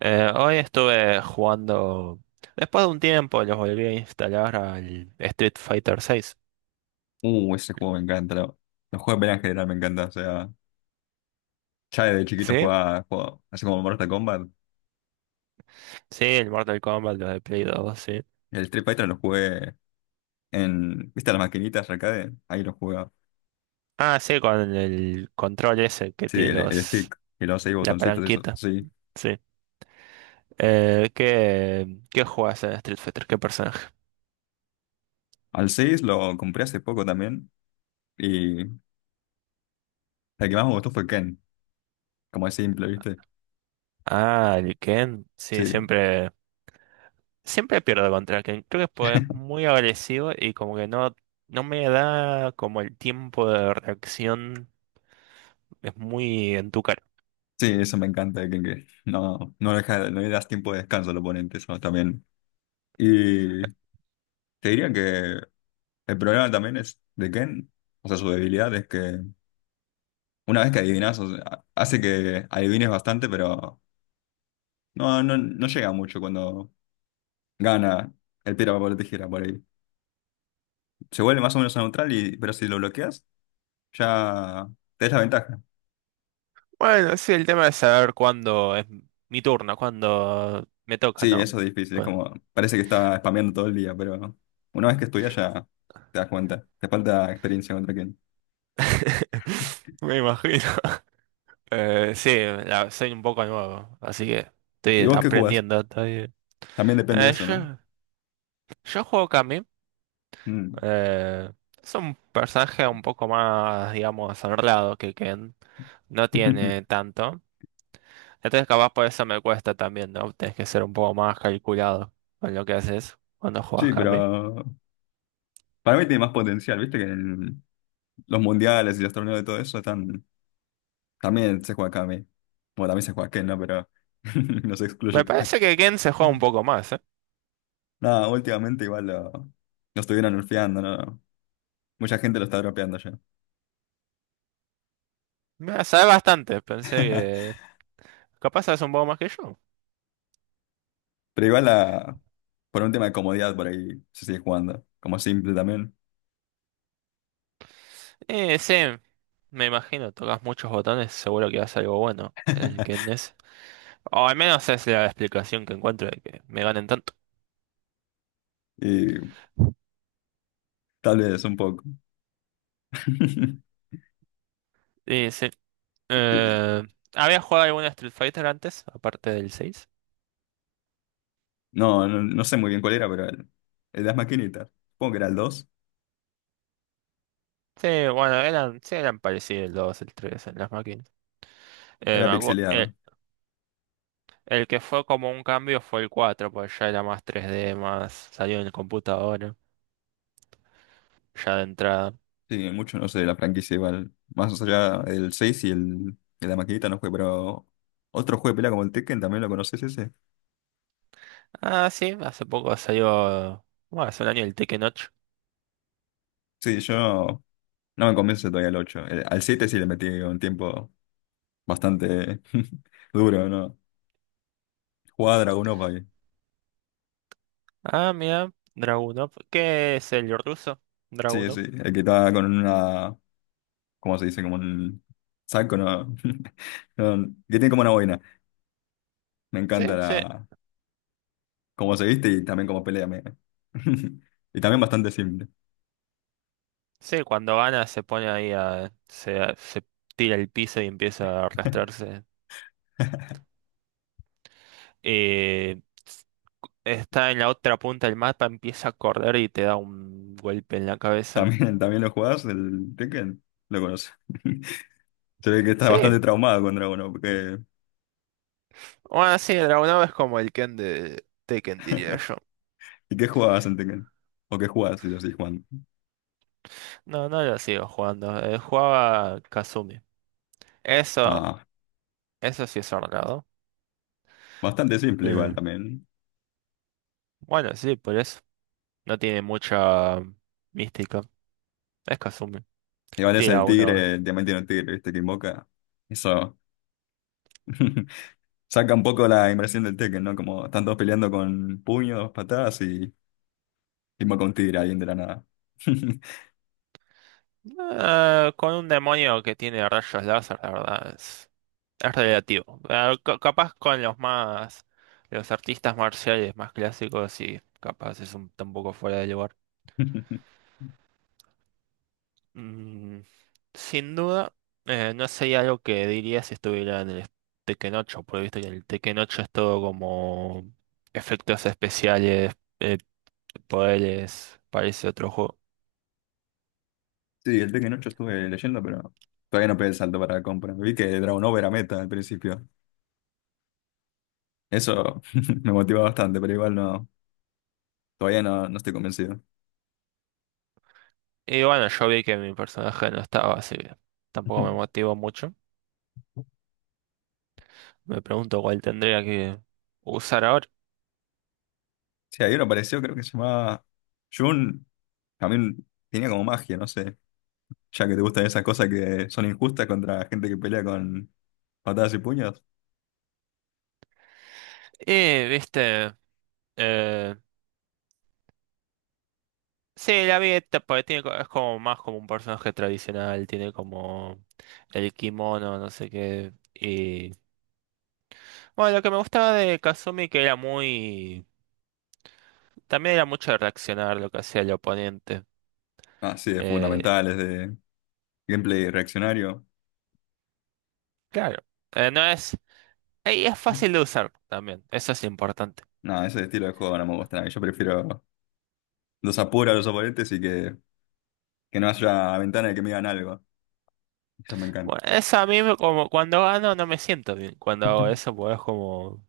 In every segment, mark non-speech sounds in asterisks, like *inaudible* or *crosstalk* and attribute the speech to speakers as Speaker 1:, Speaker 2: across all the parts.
Speaker 1: Hoy estuve jugando, después de un tiempo, los volví a instalar al Street Fighter seis.
Speaker 2: Ese juego me encanta. Los juegos de pelea en general me encantan. O sea, ya desde chiquito
Speaker 1: ¿Sí?
Speaker 2: jugaba así como Mortal Kombat.
Speaker 1: Sí, el Mortal Kombat, los de Play 2 sí.
Speaker 2: El Street Fighter lo jugué en, ¿viste las maquinitas arcade? Ahí lo jugaba.
Speaker 1: Ah, sí, con el control ese que
Speaker 2: Sí,
Speaker 1: tiene
Speaker 2: el
Speaker 1: los,
Speaker 2: stick y los seis
Speaker 1: la
Speaker 2: botoncitos, eso.
Speaker 1: palanquita,
Speaker 2: Sí.
Speaker 1: sí. ¿Qué jugás en Street Fighter? ¿Qué personaje?
Speaker 2: Al 6 lo compré hace poco también. Y el que más me gustó fue Ken. Como es simple, ¿viste?
Speaker 1: Ah, el Ken, sí,
Speaker 2: Sí.
Speaker 1: siempre, siempre pierdo contra Ken. Creo que pues, es
Speaker 2: *laughs*
Speaker 1: muy agresivo y como que no me da como el tiempo de reacción, es muy.
Speaker 2: Sí, eso me encanta de Ken, que no, no, deja, no le das tiempo de descanso al oponente, eso también. Y te diría que. El problema también es de Ken, o sea, su debilidad es que una vez que adivinas, o sea, hace que adivines bastante, pero no, no, no llega mucho cuando gana el piedra, papel o tijera por ahí. Se vuelve más o menos neutral, y, pero si lo bloqueas, ya te das la ventaja.
Speaker 1: Bueno, sí, el tema es saber cuándo es mi turno, cuándo me toca,
Speaker 2: Sí,
Speaker 1: ¿no?
Speaker 2: eso es difícil, es
Speaker 1: Pues.
Speaker 2: como, parece que está spameando todo el día, pero una vez que estudias ya te das cuenta, te falta experiencia contra Ken.
Speaker 1: *laughs* Me imagino. Eh, sí, Soy un poco nuevo, así que
Speaker 2: ¿Y
Speaker 1: estoy
Speaker 2: vos qué jugás?
Speaker 1: aprendiendo todavía.
Speaker 2: También depende de
Speaker 1: Eh,
Speaker 2: eso, ¿no?
Speaker 1: yo, yo juego Kami.
Speaker 2: Mm.
Speaker 1: eh, es un personaje un poco más, digamos, honrado que Ken. No tiene
Speaker 2: *laughs*
Speaker 1: tanto. Entonces, capaz por eso me cuesta también, ¿no? Tienes que ser un poco más calculado con lo que haces cuando juegas
Speaker 2: Sí,
Speaker 1: Kami.
Speaker 2: pero para mí tiene más potencial, viste que el los mundiales y los torneos y todo eso están, también se juega acá a mí. Bueno, también se juega aquí, ¿no? Pero *laughs* no se excluye.
Speaker 1: Me parece que Ken se juega un
Speaker 2: *laughs*
Speaker 1: poco más, ¿eh?
Speaker 2: Nada, últimamente igual lo estuvieron nerfeando, ¿no? Mucha gente lo está dropeando ya.
Speaker 1: Mira, sabes bastante, pensé
Speaker 2: *laughs*
Speaker 1: que capaz sabes un poco más que yo.
Speaker 2: Pero igual por un tema de comodidad por ahí se sigue jugando, como simple también.
Speaker 1: Sí, me imagino, tocas muchos botones, seguro que haces algo bueno. El que es. O al menos es la explicación que encuentro de que me ganen tanto.
Speaker 2: Y tal vez un poco. *laughs*
Speaker 1: Y sí. Eh, ¿habías jugado alguna Street Fighter antes, aparte del seis?
Speaker 2: No, no, no sé muy bien cuál era, pero el de las maquinitas. Supongo que era el 2.
Speaker 1: Sí, bueno, eran, sí eran parecidos el 2 el 3 en las máquinas. Eh,
Speaker 2: Era
Speaker 1: me acu- eh,
Speaker 2: pixeleado.
Speaker 1: el que fue como un cambio fue el 4 porque ya era más 3D, más salió en el computador, ya de entrada.
Speaker 2: Sí, mucho no sé de la franquicia igual. Más allá del 6 y de la maquinita no fue, pero otro juego de pelea como el Tekken, ¿también lo conoces ese?
Speaker 1: Ah, sí, hace poco salió, bueno, hace un año el Tekken 8.
Speaker 2: Sí, yo no, no me convence todavía el ocho. Al 7 sí le metí un tiempo bastante *laughs* duro, ¿no? Jugaba Dragon Opa ahí.
Speaker 1: Ah, mira, Dragunov. ¿Qué es el ruso?
Speaker 2: Sí, sí,
Speaker 1: Dragunov.
Speaker 2: el que estaba con una, ¿cómo se dice? Como un saco, ¿no? *laughs* No, que tiene como una boina. Me
Speaker 1: Sí,
Speaker 2: encanta
Speaker 1: sí,
Speaker 2: cómo se viste y también cómo pelea. *laughs* Y también bastante simple.
Speaker 1: sí, cuando gana se pone ahí a, se tira el piso y empieza a arrastrarse. Eh, está en la otra punta del mapa, empieza a correr y te da un golpe en la cabeza.
Speaker 2: ¿También lo jugás, el Tekken? Lo conoces. *laughs* Se ve que estás
Speaker 1: Sí,
Speaker 2: bastante traumado con Dragon Ball.
Speaker 1: bueno, sí, Dragunov es como el Ken de Tekken, diría yo.
Speaker 2: ¿Y qué jugabas en Tekken? ¿O qué jugabas si lo seguís jugando?
Speaker 1: No, no lo sigo jugando. Jugaba Kazumi. Eso,
Speaker 2: Ah,
Speaker 1: Eso sí es ordenado.
Speaker 2: bastante simple igual
Speaker 1: Eh,
Speaker 2: también.
Speaker 1: Bueno, sí, por eso. No tiene mucha mística. Es Kazumi.
Speaker 2: Igual es
Speaker 1: Tiene
Speaker 2: el
Speaker 1: a unos.
Speaker 2: tigre, el diamante no tigre, ¿viste? Que invoca. Eso *laughs* saca un poco la inversión del Tekken, ¿no? Como están todos peleando con puños, patadas y invoca un tigre alguien de la nada.
Speaker 1: Con un demonio que tiene rayos láser, la verdad, es relativo. Capaz con los más. Los artistas marciales más clásicos, sí, capaz está un poco fuera de lugar.
Speaker 2: *laughs*
Speaker 1: Mm, sin duda, no sería algo que diría si estuviera en el Tekken 8, porque viste que el Tekken 8 es todo como efectos especiales. eh, poderes, parece otro juego.
Speaker 2: Sí, el Tekken 8 estuve leyendo, pero todavía no pegué el salto para la compra. Vi que Dragon Ball era meta al principio. Eso *laughs* me motiva bastante, pero igual no, todavía no, no estoy convencido.
Speaker 1: Y bueno, yo vi que mi personaje no estaba, así que tampoco me
Speaker 2: *laughs*
Speaker 1: motivó mucho. Me pregunto cuál tendría que usar ahora.
Speaker 2: Sí, hay uno apareció, creo que se llamaba Jun. También tenía como magia, no sé. Ya que te gustan esas cosas que son injustas contra gente que pelea con patadas y puños.
Speaker 1: Y, viste, eh, sí, la vi, esta, porque tiene, es como más como un personaje tradicional, tiene como el kimono, no sé qué. Y bueno, lo que me gustaba de Kazumi que era muy... También era mucho de reaccionar lo que hacía el oponente.
Speaker 2: Ah, sí, de
Speaker 1: Eh,
Speaker 2: fundamentales, de gameplay reaccionario.
Speaker 1: claro, no es... Y es fácil de usar también, eso es importante.
Speaker 2: No, ese estilo de juego no me gusta nada. Yo prefiero los apuros a los oponentes y que no haya ventana de que me digan algo. Eso me encanta.
Speaker 1: Bueno, eso a mí como cuando gano no me siento bien. Cuando hago
Speaker 2: *laughs*
Speaker 1: eso, pues es como,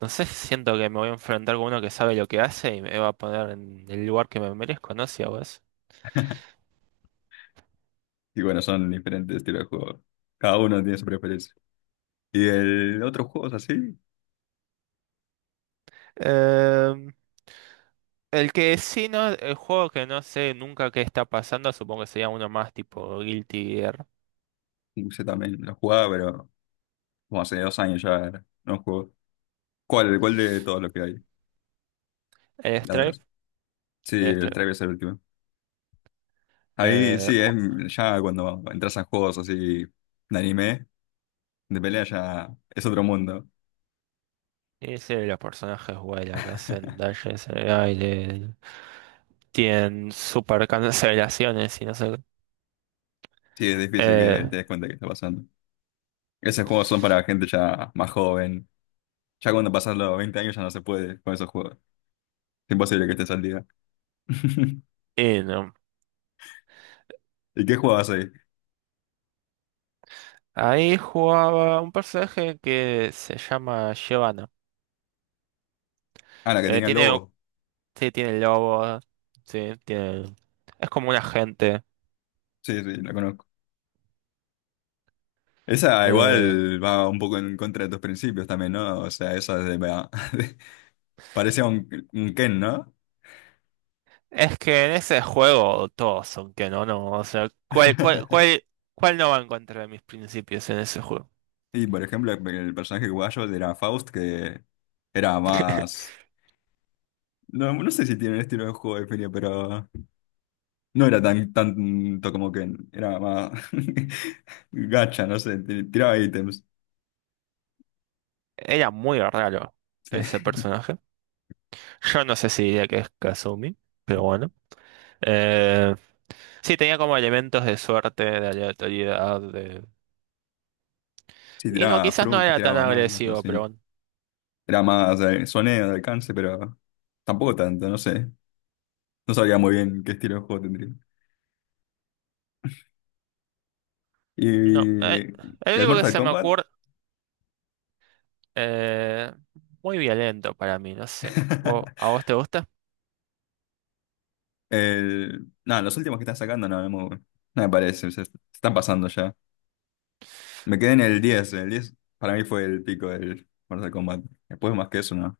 Speaker 1: no sé, siento que me voy a enfrentar con uno que sabe lo que hace y me va a poner en el lugar que me merezco, ¿no? Si hago eso.
Speaker 2: Y bueno, son diferentes estilos de juego. Cada uno tiene su preferencia. Y el otro juego así,
Speaker 1: Em, el que sí, no, el juego que no sé nunca qué está pasando, supongo que sería uno más tipo Guilty Gear.
Speaker 2: usé también, lo jugaba, pero como hace 2 años ya no juego. ¿Cuál de todos los que hay?
Speaker 1: El
Speaker 2: La verdad.
Speaker 1: Stripe,
Speaker 2: Sí,
Speaker 1: el
Speaker 2: el
Speaker 1: Stripe.
Speaker 2: Stray es el último. Ahí
Speaker 1: Eh,
Speaker 2: sí, es
Speaker 1: bueno,
Speaker 2: ya cuando entras a juegos así de anime, de pelea ya es otro mundo.
Speaker 1: ese de los personajes vuelan, hacen
Speaker 2: *laughs*
Speaker 1: dashes en el aire, tienen super cancelaciones y no sé qué.
Speaker 2: Sí, es difícil
Speaker 1: Eh,
Speaker 2: que te des cuenta que está pasando. Esos juegos son para gente ya más joven. Ya cuando pasas los 20 años ya no se puede con esos juegos. Es imposible que estés al día. *laughs*
Speaker 1: y no,
Speaker 2: ¿Y qué jugabas ahí?
Speaker 1: ahí jugaba un personaje que se llama Giovanna.
Speaker 2: Ah, la que
Speaker 1: Eh,
Speaker 2: tenía el
Speaker 1: tiene, o-
Speaker 2: lobo.
Speaker 1: sí, tiene lobo, sí, tiene, es como un agente.
Speaker 2: Sí, sí, la conozco. Esa
Speaker 1: Eh,
Speaker 2: igual va un poco en contra de tus principios también, ¿no? O sea, esa de, *laughs* parece un Ken, ¿no?
Speaker 1: es que en ese juego todos son que no, no, o sea, ¿cuál, cuál,
Speaker 2: *laughs*
Speaker 1: cuál, cuál no va en contra de mis principios en ese juego?
Speaker 2: Y por ejemplo, el personaje guayo era Faust, que era
Speaker 1: *laughs*
Speaker 2: más... No, no sé si tiene un estilo de juego de definido, pero no era tan tanto como Ken, era más *laughs* gacha, no sé, tiraba ítems,
Speaker 1: Era muy raro
Speaker 2: sí,
Speaker 1: ese personaje. Yo no sé si diría que es Kazumi, pero bueno. Eh, sí, tenía como elementos de suerte, de aleatoriedad, de...
Speaker 2: Sí,
Speaker 1: Y no,
Speaker 2: tiraba
Speaker 1: quizás no
Speaker 2: frutas,
Speaker 1: era
Speaker 2: tiraba
Speaker 1: tan
Speaker 2: bananas, no
Speaker 1: agresivo, pero
Speaker 2: sé,
Speaker 1: bueno.
Speaker 2: era más soneo de alcance, pero tampoco tanto, no sé, no sabía muy bien qué estilo de juego tendría.
Speaker 1: No,
Speaker 2: Y
Speaker 1: el
Speaker 2: el
Speaker 1: único que
Speaker 2: Mortal
Speaker 1: se me
Speaker 2: Kombat,
Speaker 1: ocurre, eh, muy violento para mí, no sé. ¿Vo-
Speaker 2: *laughs*
Speaker 1: ¿A vos te gusta?
Speaker 2: No, los últimos que están sacando no, no me parecen, se están pasando ya. Me quedé en el diez. El diez para mí fue el pico del Mortal Kombat. Después más que eso, ¿no?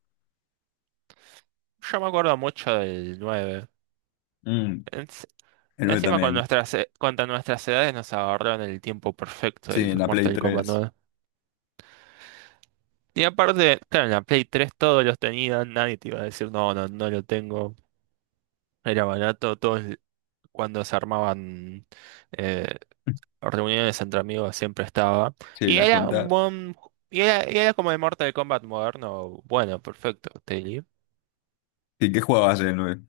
Speaker 1: Yo me acuerdo mucho del 9.
Speaker 2: Mm,
Speaker 1: Ens-
Speaker 2: el 9
Speaker 1: Encima con
Speaker 2: también,
Speaker 1: contra nuestras edades nos agarraron el tiempo perfecto
Speaker 2: sí, en
Speaker 1: del
Speaker 2: la Play
Speaker 1: Mortal Kombat
Speaker 2: 3
Speaker 1: nueve. Y aparte, claro, en la Play 3 todos los tenían, nadie te iba a decir, no, no, no lo tengo. Era barato, todos cuando se armaban eh, reuniones entre amigos siempre estaba.
Speaker 2: sí,
Speaker 1: Y
Speaker 2: la
Speaker 1: era un
Speaker 2: junta.
Speaker 1: buen... Y era como el Mortal Kombat moderno. Bueno, perfecto, Tilly.
Speaker 2: ¿Y qué jugabas en el nueve?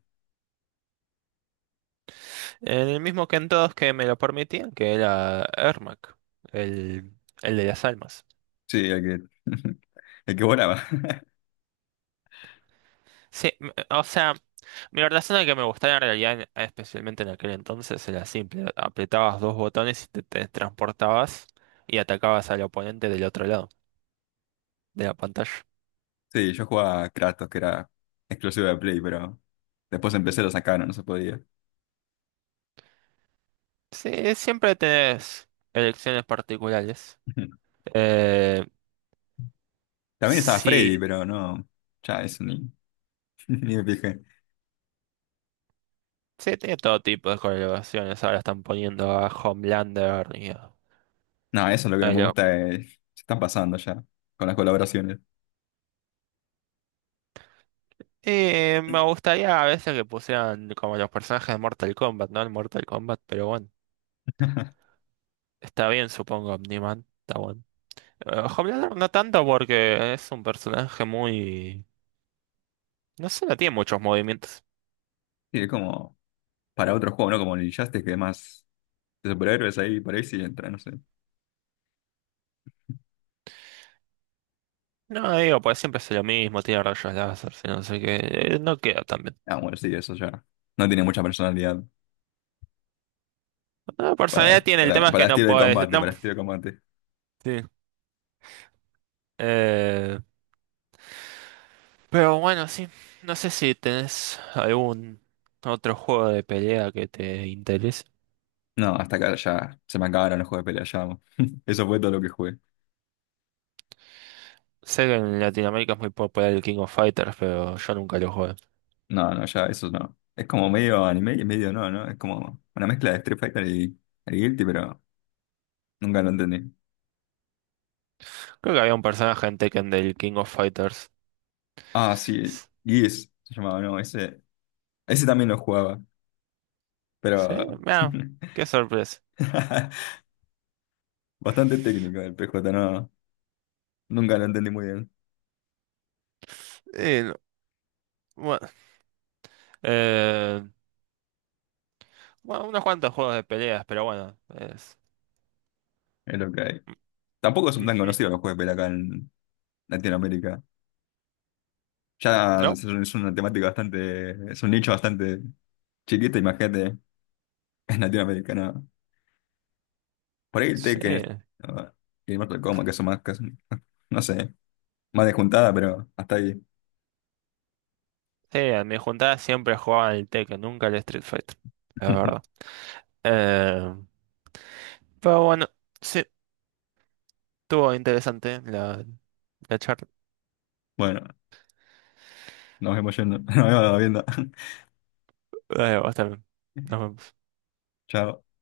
Speaker 1: En el mismo que en todos que me lo permitían, que era Ermac, el, el de las almas.
Speaker 2: Sí, el que, *laughs* el que volaba. *laughs*
Speaker 1: Sí, o sea, mi razón de que me gustaba en realidad, especialmente en aquel entonces, era simple. Apretabas dos botones y te transportabas y atacabas al oponente del otro lado de la pantalla.
Speaker 2: Sí, yo jugaba a Kratos, que era exclusivo de Play, pero después empecé lo sacaron, no se podía.
Speaker 1: Sí, siempre tenés elecciones particulares.
Speaker 2: *laughs*
Speaker 1: Eh,
Speaker 2: También estaba Freddy,
Speaker 1: Sí,
Speaker 2: pero no, ya eso ni... *laughs* Ni me fijé.
Speaker 1: sí, tiene todo tipo de colaboraciones. Ahora están poniendo a Homelander y a
Speaker 2: No, eso es lo que no
Speaker 1: a
Speaker 2: me
Speaker 1: lo-
Speaker 2: gusta. Se están pasando ya con las colaboraciones.
Speaker 1: Eh, Me gustaría a veces que pusieran como los personajes de Mortal Kombat, ¿no? El Mortal Kombat, pero bueno,
Speaker 2: *laughs*
Speaker 1: está bien, supongo, Omniman, está bueno. Homelander no tanto porque es un personaje muy... No sé, no tiene muchos movimientos.
Speaker 2: Y es como para otro juego, ¿no? Como el Injustice, que es más de superhéroes ahí, por ahí sí entra, no sé.
Speaker 1: No, digo, pues siempre hace lo mismo, tiene rayos láser, si no sé qué, no queda tan bien.
Speaker 2: Ah, bueno, sí, eso ya. No tiene mucha personalidad
Speaker 1: No, personalidad
Speaker 2: para,
Speaker 1: tiene, el
Speaker 2: para,
Speaker 1: tema es
Speaker 2: para
Speaker 1: que no
Speaker 2: estilo de
Speaker 1: puedes...
Speaker 2: combate,
Speaker 1: No,
Speaker 2: para estilo de combate.
Speaker 1: sí. Eh, Pero bueno, sí. No sé si tenés algún otro juego de pelea que te interese.
Speaker 2: No, hasta acá ya se me acabaron los juegos de pelea, ya. *laughs* Eso fue todo lo que jugué.
Speaker 1: Sé que en Latinoamérica es muy popular el King of Fighters, pero yo nunca lo jugué.
Speaker 2: No, no, ya, eso no. Es como medio anime y medio no, ¿no? Es como una mezcla de Street Fighter y Guilty, pero nunca lo entendí.
Speaker 1: Creo que había un personaje en Tekken del King of Fighters.
Speaker 2: Ah, sí,
Speaker 1: S-
Speaker 2: Gears se llamaba, no, ese. Ese también lo jugaba,
Speaker 1: Sí,
Speaker 2: pero
Speaker 1: mira,
Speaker 2: *laughs*
Speaker 1: qué sorpresa.
Speaker 2: bastante técnico el P PJ, no, nunca lo entendí muy bien.
Speaker 1: Y, bueno, eh, bueno, unos cuantos juegos de peleas, pero bueno, es...
Speaker 2: Es lo que hay. Tampoco son tan
Speaker 1: Ujú,
Speaker 2: conocidos los juegos de pelea acá en Latinoamérica. Ya
Speaker 1: ¿no?
Speaker 2: es es una temática bastante, es un nicho bastante chiquito, imagínate, en Latinoamérica, ¿no? Por ahí el Tekken
Speaker 1: Sí,
Speaker 2: es- Ah, y el Mortal Kombat, que son más, no sé, más de juntada, pero hasta ahí.
Speaker 1: sí, en mi juntada siempre jugaban el Tekken, nunca el Street Fighter, es verdad.
Speaker 2: *laughs*
Speaker 1: Eh, pero bueno. Sí. Estuvo interesante la charla.
Speaker 2: Bueno, nos vemos yendo, *laughs* nos vemos viendo.
Speaker 1: Va a estar, bien. nos
Speaker 2: *laughs*
Speaker 1: vemos.
Speaker 2: Chao.